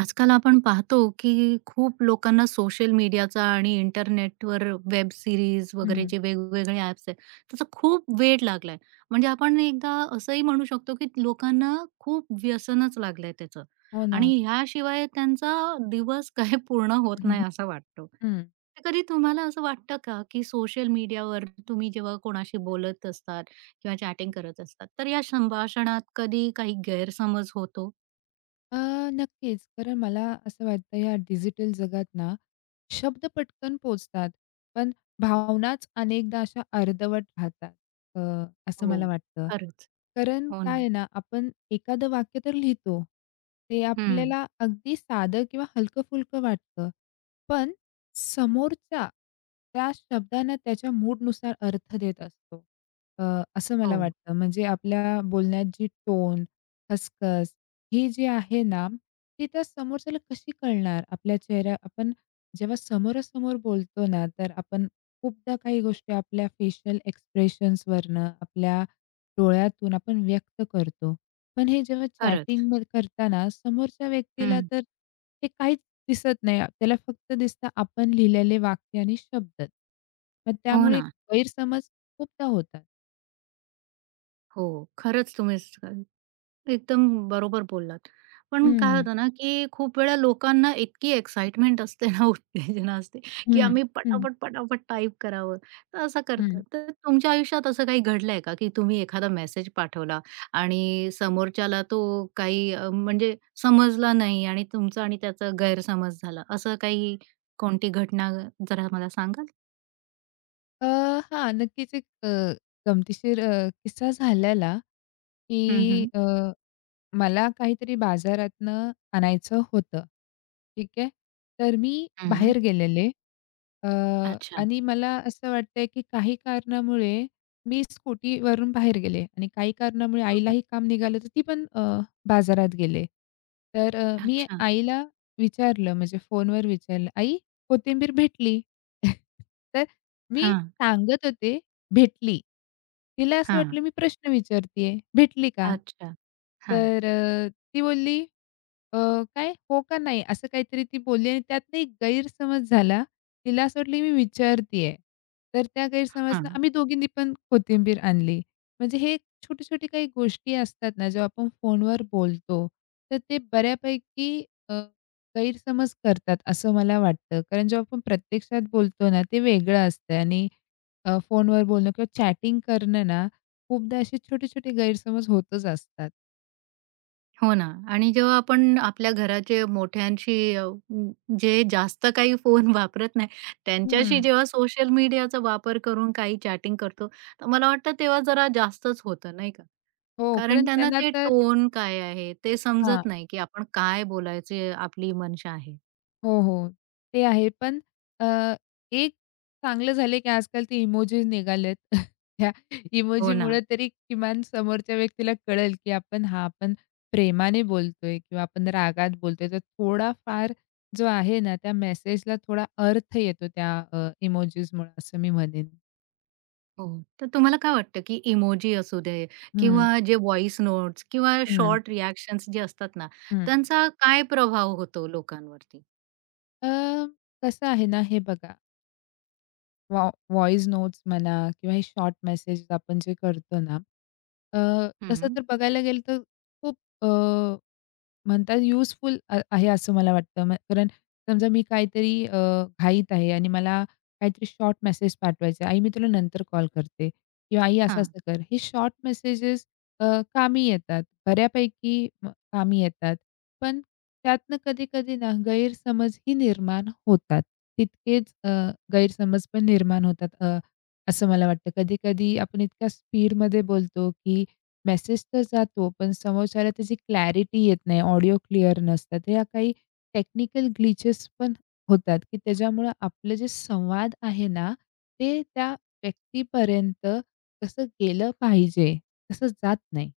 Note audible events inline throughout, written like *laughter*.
आजकाल आपण पाहतो की खूप लोकांना सोशल मीडियाचा आणि इंटरनेटवर वेब सीरीज वगैरे हं. जे वेगवेगळे ॲप्स आहेत त्याचा खूप वेळ लागलाय. म्हणजे आपण एकदा असंही म्हणू शकतो की लोकांना खूप व्यसनच लागलंय त्याचं हो ना. आणि ह्याशिवाय त्यांचा दिवस *laughs* काही पूर्ण होत हं, नाही हं. असं वाटतो. हं. तर कधी तुम्हाला असं वाटतं का की सोशल मीडियावर तुम्ही जेव्हा कोणाशी बोलत असतात किंवा चॅटिंग करत असतात, तर या संभाषणात कधी काही गैरसमज होतो? अ, नक्कीच. कारण मला असं वाटतं या डिजिटल जगात ना, शब्द पटकन पोहोचतात, पण भावनाच अनेकदा अशा अर्धवट राहतात, अ, असं हो. मला वाटतं. खरंच. कारण हो काय ना. आहे ना, आपण एखादं वाक्य तर लिहितो. ते हं. आपल्याला अगदी साधं किंवा हलकं-फुलकं वाटतं. पण समोरचा त्या शब्दांना त्याच्या मूडनुसार अर्थ देत असतो. अ, असं मला हो. वाटतं. म्हणजे आपल्या बोलण्यात जी टोन, खसखस हे जे आहे ना, ते त्या समोरच्याला कशी कळणार? आपल्या चेहऱ्या आपण जेव्हा समोरासमोर बोलतो ना, तर आपण खूपदा काही गोष्टी आपल्या फेशियल एक्सप्रेशन्सवरनं, आपल्या डोळ्यातून आपण व्यक्त करतो. पण हे जेव्हा खरंच. चॅटिंग करताना समोरच्या व्यक्तीला हं. तर ते काहीच दिसत नाही. त्याला फक्त दिसतं आपण लिहिलेले वाक्य आणि शब्द. मग हो त्यामुळे ना. गैरसमज खूपदा होतात. हो. खरंच तुम्ही स एकदम बरोबर बोललात. पण काय हं, होतं ना, की खूप वेळा लोकांना इतकी एक्साइटमेंट असते ना, *laughs* उत्तेजना असते, की हं, आम्ही हं, पटापट, पटापट टाइप करावं. तर असं करतात. हं. तर तुमच्या आयुष्यात असं काही घडलंय का, की तुम्ही एखादा मेसेज पाठवला आणि समोरच्याला तो काही म्हणजे समजला नाही आणि तुमचा आणि त्याचा गैरसमज झाला. असं काही कोणती घटना जरा मला सांगाल? अ, हां, नक्कीच एक गमतीशीर किस्सा झालेला, की हं, हं. अ, मला काहीतरी बाजारातनं आणायचं होतं. ठीक आहे. तर मी हं. बाहेर गेलेले अ, अच्छा. आणि मला असं वाटतंय, की काही कारणामुळे मी स्कूटीवरून बाहेर गेले आणि काही कारणामुळे हं. आईलाही काम निघालं, तर ती पण बाजारात गेले. तर मी अच्छा. आईला विचारलं म्हणजे फोनवर विचारलं, "आई कोथिंबीर भेटली." *laughs* तर मी हां, सांगत होते भेटली. तिला असं हां. वाटलं मी प्रश्न विचारतीये, भेटली का? अच्छा. हां, तर ती बोलली अ, "काय? हो का नाही?" असं काहीतरी ती बोलली आणि त्यातनं एक गैरसमज झाला. तिला असं वाटलं मी विचारतीये. तर त्या गैरसमजनं हां. आम्ही दोघींनी पण कोथिंबीर आणली. म्हणजे हे छोटी-छोटी काही गोष्टी असतात ना, जेव्हा आपण फोनवर बोलतो, तर ते बऱ्यापैकी अ, गैरसमज करतात असं मला वाटतं. कारण जेव्हा आपण प्रत्यक्षात बोलतो ना, ते वेगळं असतं आणि फोनवर बोलणं किंवा चॅटिंग करणं ना, खूपदा असे छोटे-छोटे गैरसमज होतच असतात. हो ना आणि जेव्हा आपण आपल्या घराचे मोठ्यांशी जे जास्त काही फोन *laughs* वापरत नाही, त्यांच्याशी हं. जेव्हा सोशल मीडियाचा वापर करून काही चॅटिंग करतो, तर मला वाटतं तेव्हा जरा जास्तच होतं नाही का? हो, कारण कारण त्यांना त्यांना ते तर टोन काय आहे, ते हां. समजत नाही, की आपण काय बोलायची आपली मनशा आहे. हो, हो. ते आहे. पण अ, एक चांगलं झालं की आजकाल ते इमोजीस निघालेत. *laughs* त्या हो ना. इमोजीमुळे तरी किमान समोरच्या व्यक्तीला कळेल की आपण हां, आपण प्रेमाने बोलतोय किंवा आपण रागात बोलतोय. तर थोडाफार जो आहे ना, त्या मेसेजला थोडा अर्थ येतो त्या असं मी म्हणेन. हो. तर तुम्हाला काय वाटतं, की इमोजी असू दे हं, किंवा जे व्हॉईस नोट्स किंवा हं, शॉर्ट रिएक्शन्स जे असतात ना, हं. त्यांचा काय प्रभाव होतो लोकांवरती? अ, कसं आहे ना, हे बघा, वॉ नोट्स म्हणा किंवा हे शॉर्ट मेसेज आपण जे करतो ना, अ, तसं हं. तर बघायला गेलं तर खूप अ म्हणतात युजफुल आहे असं मला वाटतं. कारण समजा मी काहीतरी घाईत आहे आणि मला काहीतरी शॉर्ट मेसेज पाठवायचा आहे. "आई, मी तुला नंतर कॉल करते" किंवा "आई, हां. असं-असं कर." हे शॉर्ट मेसेजेस अ, कामी येतात. बऱ्यापैकी कामी येतात. पण त्यातनं कधी-कधी ना गैरसमजही निर्माण होतात. तितकेच गैरसमज पण निर्माण होतात असं मला वाटतं. कधी-कधी आपण इतक्या स्पीडमध्ये बोलतो की मेसेज तर जातो, पण समोरच्याला त्याची क्लॅरिटी येत नाही, ऑडिओ क्लिअर नसतात. ह्या काही टेक्निकल ग्लिचेस पण होतात, की त्याच्यामुळं आपलं जे संवाद आहे ना, ते त्या व्यक्तीपर्यंत कसं गेलं पाहिजे, तसं जात नाही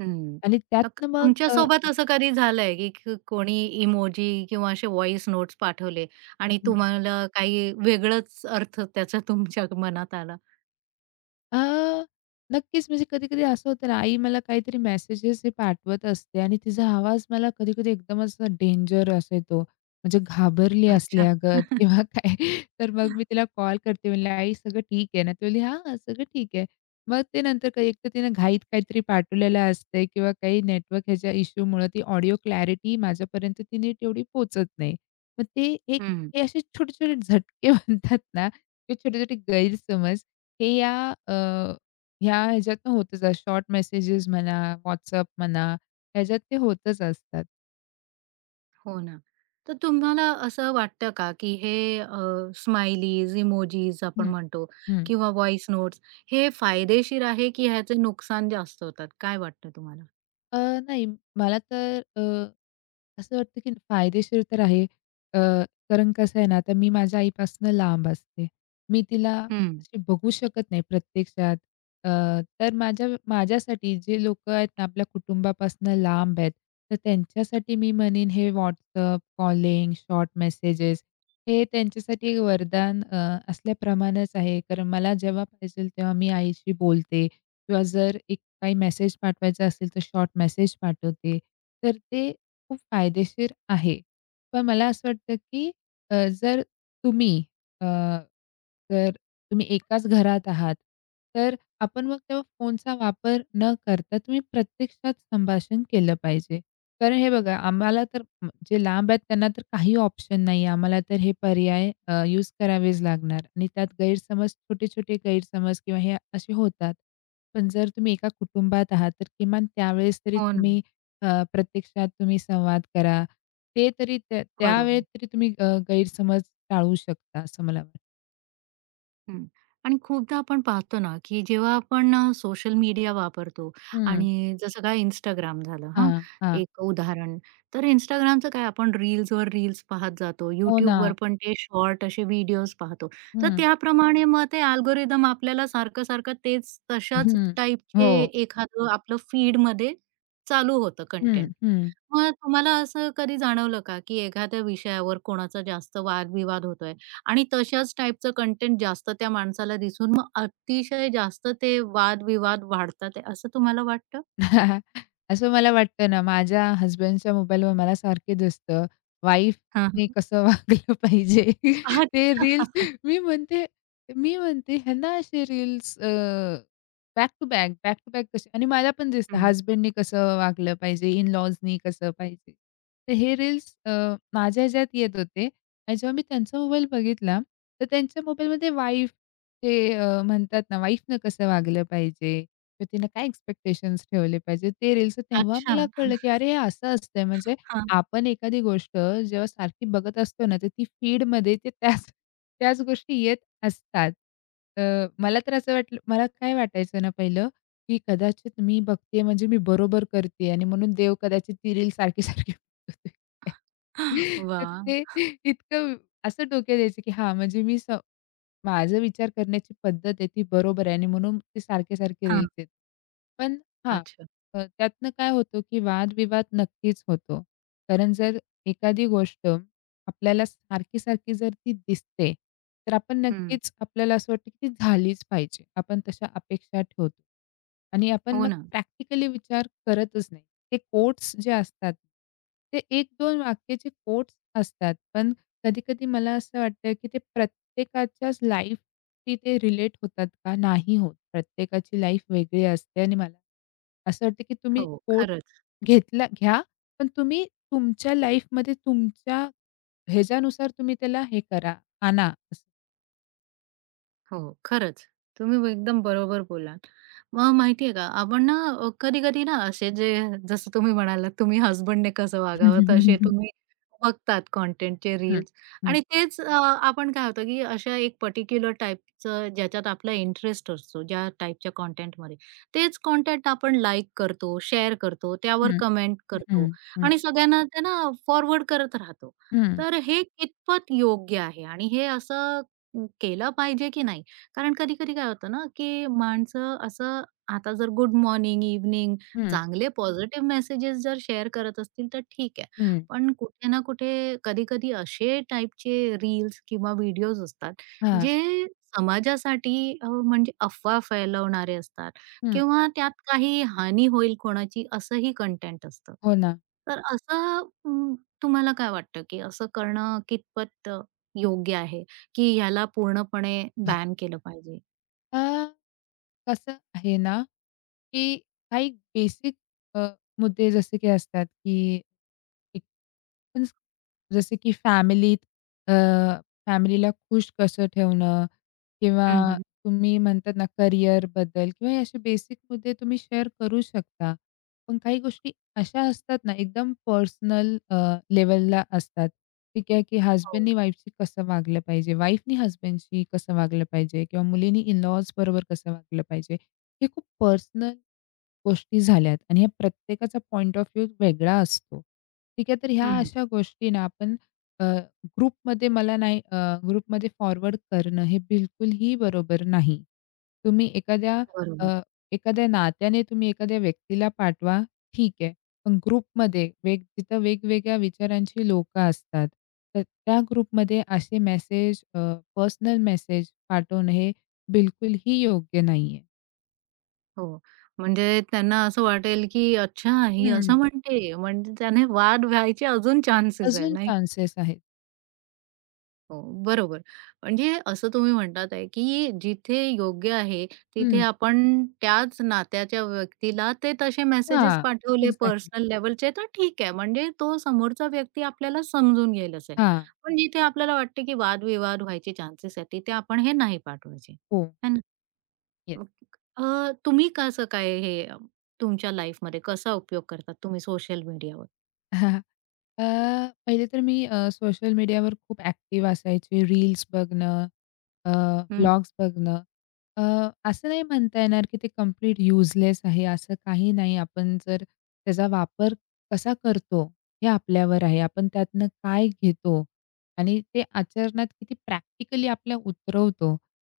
हं. आणि तर त्यातनं मग. तुमच्यासोबत असं कधी झालंय, की कोणी इमोजी किंवा असे व्हॉईस नोट्स पाठवले आणि तुम्हाला काही वेगळाच अर्थ त्याचा तुमच्या मनात आला? अ, नक्कीच म्हणजे कधी-कधी असं होतं ना, आई मला काहीतरी मेसेजेस हे पाठवत असते आणि तिचा आवाज मला कधी-कधी एकदम असा डेंजर असा येतो. म्हणजे घाबरली अच्छा. असल्यागत *laughs* *laughs* किंवा काय. तर मग मी तिला कॉल करते म्हणलं, "आई सगळं ठीक आहे ना?" ती म्हणली, "हां, सगळं ठीक आहे." मग ते नंतर काही एकतर तिनं घाईत काहीतरी पाठवलेलं असतंय किंवा काही नेटवर्क ह्याच्या इश्यूमुळं ती ऑडिओ क्लॅरिटी माझ्यापर्यंत तिने तेवढी पोहोचत नाही. मग ते एक हं. हे असे छोटे-छोटे झटके *laughs* म्हणतात ना, ते छोटे-छोटे गैरसमज हे या अ, ह्याच्यातनं होतच असतं. शॉर्ट मेसेजेस म्हणा, WhatsApp म्हणा, ह्याच्यात ते होतच असतात. हो ना. तर तुम्हाला असं वाटतं का, की हे स्माइलीज, इमोजीज आपण हं, म्हणतो हं. किंवा व्हॉइस नोट्स हे फायदेशीर आहे, की ह्याचे नुकसान जास्त होतात? काय वाटतं तुम्हाला? अ, नाही मला तर असं वाटतं की फायदेशीर तर आहे. अ, कारण कसं आहे ना, आता मी माझ्या आईपासनं लांब असते. मी तिला हं. अशी बघू शकत नाही प्रत्यक्षात. अ, तर माझ्यासाठी जे लोकं आहेत ना, आपल्या कुटुंबापासनं लांब आहेत, तर त्यांच्यासाठी मी म्हणेन हे WhatsApp, कॉलिंग, शॉर्ट मेसेजेस हे त्यांच्यासाठी एक वरदान असल्याप्रमाणेच आहे. कारण मला जेव्हा पाहिजेल तेव्हा मी आईशी बोलते. किंवा जर एक काही मेसेज पाठवायचा असेल, तर शॉर्ट मेसेज पाठवते. तर ते खूप फायदेशीर आहे. पण मला असं वाटतं, की अ, जर तुम्ही अ, जर तुम्ही एकाच घरात आहात, तर आपण मग तेव्हा फोनचा वापर न करता तुम्ही प्रत्यक्षात संभाषण केलं पाहिजे. कारण हे बघा, आम्हाला तर जे लांब आहेत त्यांना तर काही ऑप्शन नाही आहे. आम्हाला तर हे पर्याय यूज करावेच लागणार आणि त्यात गैरसमज छोटे-छोटे गैरसमज किंवा हे असे होतात. पण जर तुम्ही एका कुटुंबात आहात, तर किमान त्यावेळेस तरी हो ना. तुम्ही अ, प्रत्यक्षात तुम्ही संवाद करा. ते तरी त्या त्यावेळेत बरोबर. तरी तुम्ही गैरसमज टाळू शकता असं मला वाटतं. हं. आणि खूपदा आपण पाहतो ना, की जेव्हा आपण सोशल मीडिया वापरतो हं. आणि जसं काय इंस्टाग्राम झालं हां, हां, हां. एक उदाहरण. तर Instagramचं काय आपण रील्सवर रील्स पाहत जातो. हो ना. YouTubeवर पण ते शॉर्ट असे व्हिडिओज पाहतो. तर हं, त्याप्रमाणे मग ते अल्गोरिदम आपल्याला सारखं-सारखं तेच तशाच हं. टाईपचे हो. एखादं आपलं फीडमध्ये चालू होतं हं, कंटेंट. हं. मग तुम्हाला असं कधी जाणवलं का, की एखाद्या विषयावर कोणाचा जास्त वादविवाद होतोय आणि तशाच टाइपचं कंटेंट जास्त त्या माणसाला दिसून मग अतिशय जास्त ते वादविवाद वाढतात आहे, असं तुम्हाला वाटतं? *laughs* असं मला वाटतं ना, माझ्या हसबँडच्या मोबाईलवर मला सारखे दिसतं, हां, वाईफने हां. कसं वागलं पाहिजे. *laughs* ते अच्छा. रील्स मी म्हणते मी म्हणते ह्यांना असे reels back to back, back to back कसे आणि मला पण दिसतं हं. हसबँडनी कसं वागलं पाहिजे, इन-लॉजनी कसं पाहिजे. तर हे रील्स माझ्या ह्याच्यात येत होते आणि जेव्हा मी त्यांचा मोबाईल बघितला, तर त्यांच्या मोबाईलमध्ये वाईफ ते म्हणतात ना, वाईफनं कसं वागलं पाहिजे तर तिनं काय एक्स्पेक्टेशन्स ठेवले पाहिजे ते रील्स तेव्हा अच्छा. मला कळलं, की अरे हे असं असतंय म्हणजे हां. आपण एखादी गोष्ट जेव्हा सारखी बघत असतो ना, तर ती फीडमध्ये ते त्याच त्याच गोष्टी येत असतात. अ, मला तर असं वाटलं मला काय वाटायचं ना पहिलं, की कदाचित मी बघतेय म्हणजे मी बरोबर करतेय आणि म्हणून देव कदाचित ती रील सारखी-सारखी *laughs* तर वाह! ते इतकं असं डोक्यात यायचं, की हां, म्हणजे मी स माझा विचार करण्याची पद्धत आहे ती बरोबर आहे आणि म्हणून ते सारखे-सारखे हां. रील्स येतात. पण हां, अच्छा. त्यातनं काय होतं, की वादविवाद नक्कीच होतो. कारण जर एखादी गोष्ट आपल्याला सारखी-सारखी जर ती दिसते, तर आपण हं. नक्कीच आपल्याला असं वाटतं, की ती झालीच पाहिजे. आपण तशा अपेक्षा ठेवतो आणि आपण हो मग ना. प्रॅक्टिकली विचार करतच नाही. ते कोट्स जे असतात, ते 1-2 वाक्याचे कोट्स असतात. पण कधी-कधी मला असं वाटतं, की ते प्रत्येकाच्याच लाईफशी ते रिलेट होतात का? नाही होत. प्रत्येकाची लाईफ वेगळी असते आणि मला असं वाटतं, की तुम्ही हो. कोर्स खरंच. घेतला घ्या, पण तुम्ही तुमच्या लाईफमध्ये तुमच्या ह्याच्यानुसार तुम्ही त्याला हे करा, आणा असं. हो, खरंच. तुम्ही एकदम बरोबर बोललात. मग माहिती का, आपण ना कधी-कधी ना असे जे जसं तुम्ही म्हणालात, तुम्ही हसबंडने कसं हं, वागावं, हं, तसे हं, तुम्ही बघतात कॉन्टेंटचे रील्स हं, आणि तेच आपण काय होतं, की अशा एक पर्टिक्युलर टाइपचं ज्याच्यात आपला इंटरेस्ट असतो, ज्या टाइपच्या कॉन्टेंटमध्ये, तेच कॉन्टेंट आपण लाइक करतो, शेअर करतो, त्यावर हं, कमेंट करतो हं, आणि सगळ्यांना ते ना फॉरवर्ड करत राहतो. हं, तर हे कितपत योग्य आहे आणि हे असं केलं पाहिजे की नाही? कारण कधी-कधी काय होतं ना, की माणसं असं आता जर गुड मॉर्निंग, इव्हनिंग हं. चांगले हं. पॉझिटिव्ह मेसेजेस जर शेअर करत असतील तर ठीक आहे. हं. पण कुठे ना कुठे कधी-कधी असे टाईपचे रील्स किंवा व्हिडिओज असतात, हां, जे समाजासाठी म्हणजे अफवा फैलवणारे असतात हं. किंवा त्यात काही हानी होईल कोणाची असंही कंटेंट असतं. हो ना. तर असं तुम्हाला काय वाटतं, की असं करणं कितपत योग्य आहे? की ह्याला पूर्णपणे बॅन केलं पाहिजे. अ कसं आहे ना, की काही बेसिक मुद्दे जसे की असतात, की एक पण जसे की अ, फॅमिलीला खुश कसं ठेवणं किंवा हं, हं. तुम्ही म्हणतात ना, करिअरबद्दल किंवा हे असे बेसिक मुद्दे तुम्ही शेअर करू शकता. पण काही गोष्टी अशा असतात ना, एकदम पर्सनल लेव्हलला असतात. ठीक आहे, की हो. हसबँडनी वाईफशी कसं वागलं पाहिजे, वाईफनी हसबँडशी कसं वागलं पाहिजे किंवा मुलीनी इन लॉज बरोबर कसं वागलं पाहिजे. हे खूप पर्सनल गोष्टी झाल्यात आणि ह्या प्रत्येकाचा पॉइंट ऑफ व्ह्यू वेगळा असतो. ठीक आहे, तर ह्या हं. अशा गोष्टी ना आपण अ, ग्रुपमध्ये ग्रुपमध्ये फॉरवर्ड करणं हे बिलकुलही बरोबर नाही. तुम्ही अ, बरोबर. एखाद्या नात्याने तुम्ही एखाद्या व्यक्तीला पाठवा, ठीक आहे. पण ग्रुपमध्ये तिथं वेगवेगळ्या विचारांची लोकं असतात. तर त्या ग्रुपमध्ये असे मेसेज पर्सनल मेसेज पाठवणं हे बिलकुलही योग्य नाहीये. हो. म्हणजे त्यांना असं वाटेल की अच्छा ही असं हं. म्हणते, म्हणजे त्याने वाद व्हायचे अजून चान्सेस आहे, अजून नाही का? चान्सेस आहेत. हो, बरोबर. म्हणजे असं तुम्ही म्हणतात आहे, की जिथे योग्य आहे, तिथे हं. आपण त्याच नात्याच्या व्यक्तीला ते तसे मेसेजेस हां. पाठवले एक्झॅक्टली. पर्सनल लेव्हलचे तर ठीक आहे. म्हणजे तो समोरचा व्यक्ती आपल्याला समजून घेईलच आहे. हां. पण जिथे आपल्याला वाटते, की वादविवाद व्हायचे चान्सेस आहेत, तिथे आपण हे नाही पाठवायचे. हो. आहे ना? येस. मग तुम्ही कसं काय हे तुमच्या लाईफमध्ये कसा उपयोग करतात तुम्ही सोशल मीडियावर? *laughs* अ, पहिले तर मी सोशल मीडियावर खूप ॲक्टिव्ह असायचे. रील्स बघणं, अ, हं, व्लॉग्स बघणं. अ, असं नाही म्हणता येणार की ते कंप्लीट युजलेस आहे, असं काही नाही. आपण जर त्याचा वापर कसा करतो, हे आपल्यावर आहे. आपण त्यातनं काय घेतो आणि ते आचरणात किती प्रॅक्टिकली आपल्या उतरवतो,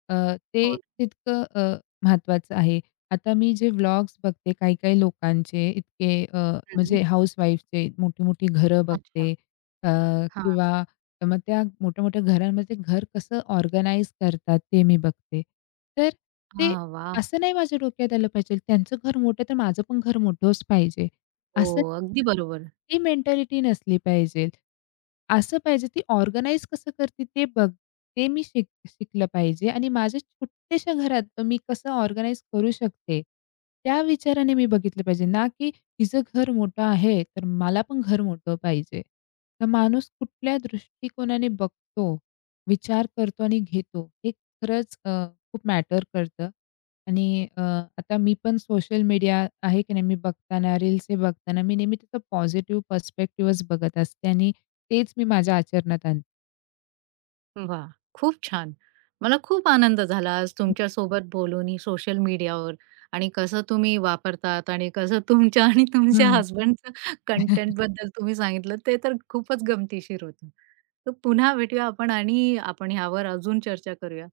अ, ते हो ना. तितकं महत्त्वाचं आहे. आता मी जे व्लॉग्स बघते काही-काही लोकांचे इतके हं. म्हणजे हाउसवाईफचे मोठी-मोठी घरं अच्छा. बघते अ, हां. किंवा मग त्या मोठ्या-मोठ्या घरांमध्ये घर कसं ऑर्गनाइज करतात ते मी बघते. तर ते हां, वाह! असं नाही माझ्या डोक्यात आलं पाहिजे त्यांचं घर मोठं तर माझं पण घर मोठंच पाहिजे. हो, असं नाही अगदी ना. बरोबर. ती मेंटॅलिटी नसली पाहिजे. असं पाहिजे ती ऑर्गनाइज कसं करते ते मी शिकलं पाहिजे आणि माझ्या छोट्याशा घरात मी कसं ऑर्गनाइज करू शकते, त्या विचाराने मी बघितलं पाहिजे ना, की तिचं घर मोठं आहे, तर मला पण घर मोठं पाहिजे. तर माणूस कुठल्या दृष्टिकोनाने बघतो, विचार करतो आणि घेतो, हे खरंच खूप मॅटर करतं. आणि आता मी पण सोशल मीडिया आहे की नाही, मी बघताना, रील्स हे बघताना मी नेहमी त्याचा पॉझिटिव्ह पर्स्पेक्टिव्हच बघत असते आणि तेच मी माझ्या आचरणात आणते. वा, खूप छान. मला खूप आनंद झाला आज तुमच्यासोबत बोलून ही सोशल मीडियावर आणि कसं तुम्ही वापरतात आणि कसं तुमच्या *laughs* आणि तुमच्या हं. हसबंडचं कंटेंटबद्दल तुम्ही सांगितलं ते तर खूपच गमतीशीर होतं. तर पुन्हा भेटूया आपण आणि आपण ह्यावर अजून चर्चा करूया.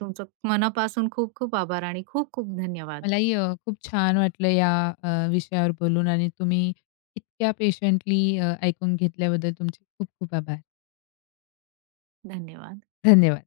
तुमचं मनापासून खूप खूप आभार आणि खूप खूप धन्यवाद. मलाही खूप छान वाटलं या विषयावर बोलून आणि तुम्ही इतक्या पेशंटली ऐकून घेतल्याबद्दल तुमचे खूप खूप आभार. धन्यवाद. धन्यवाद.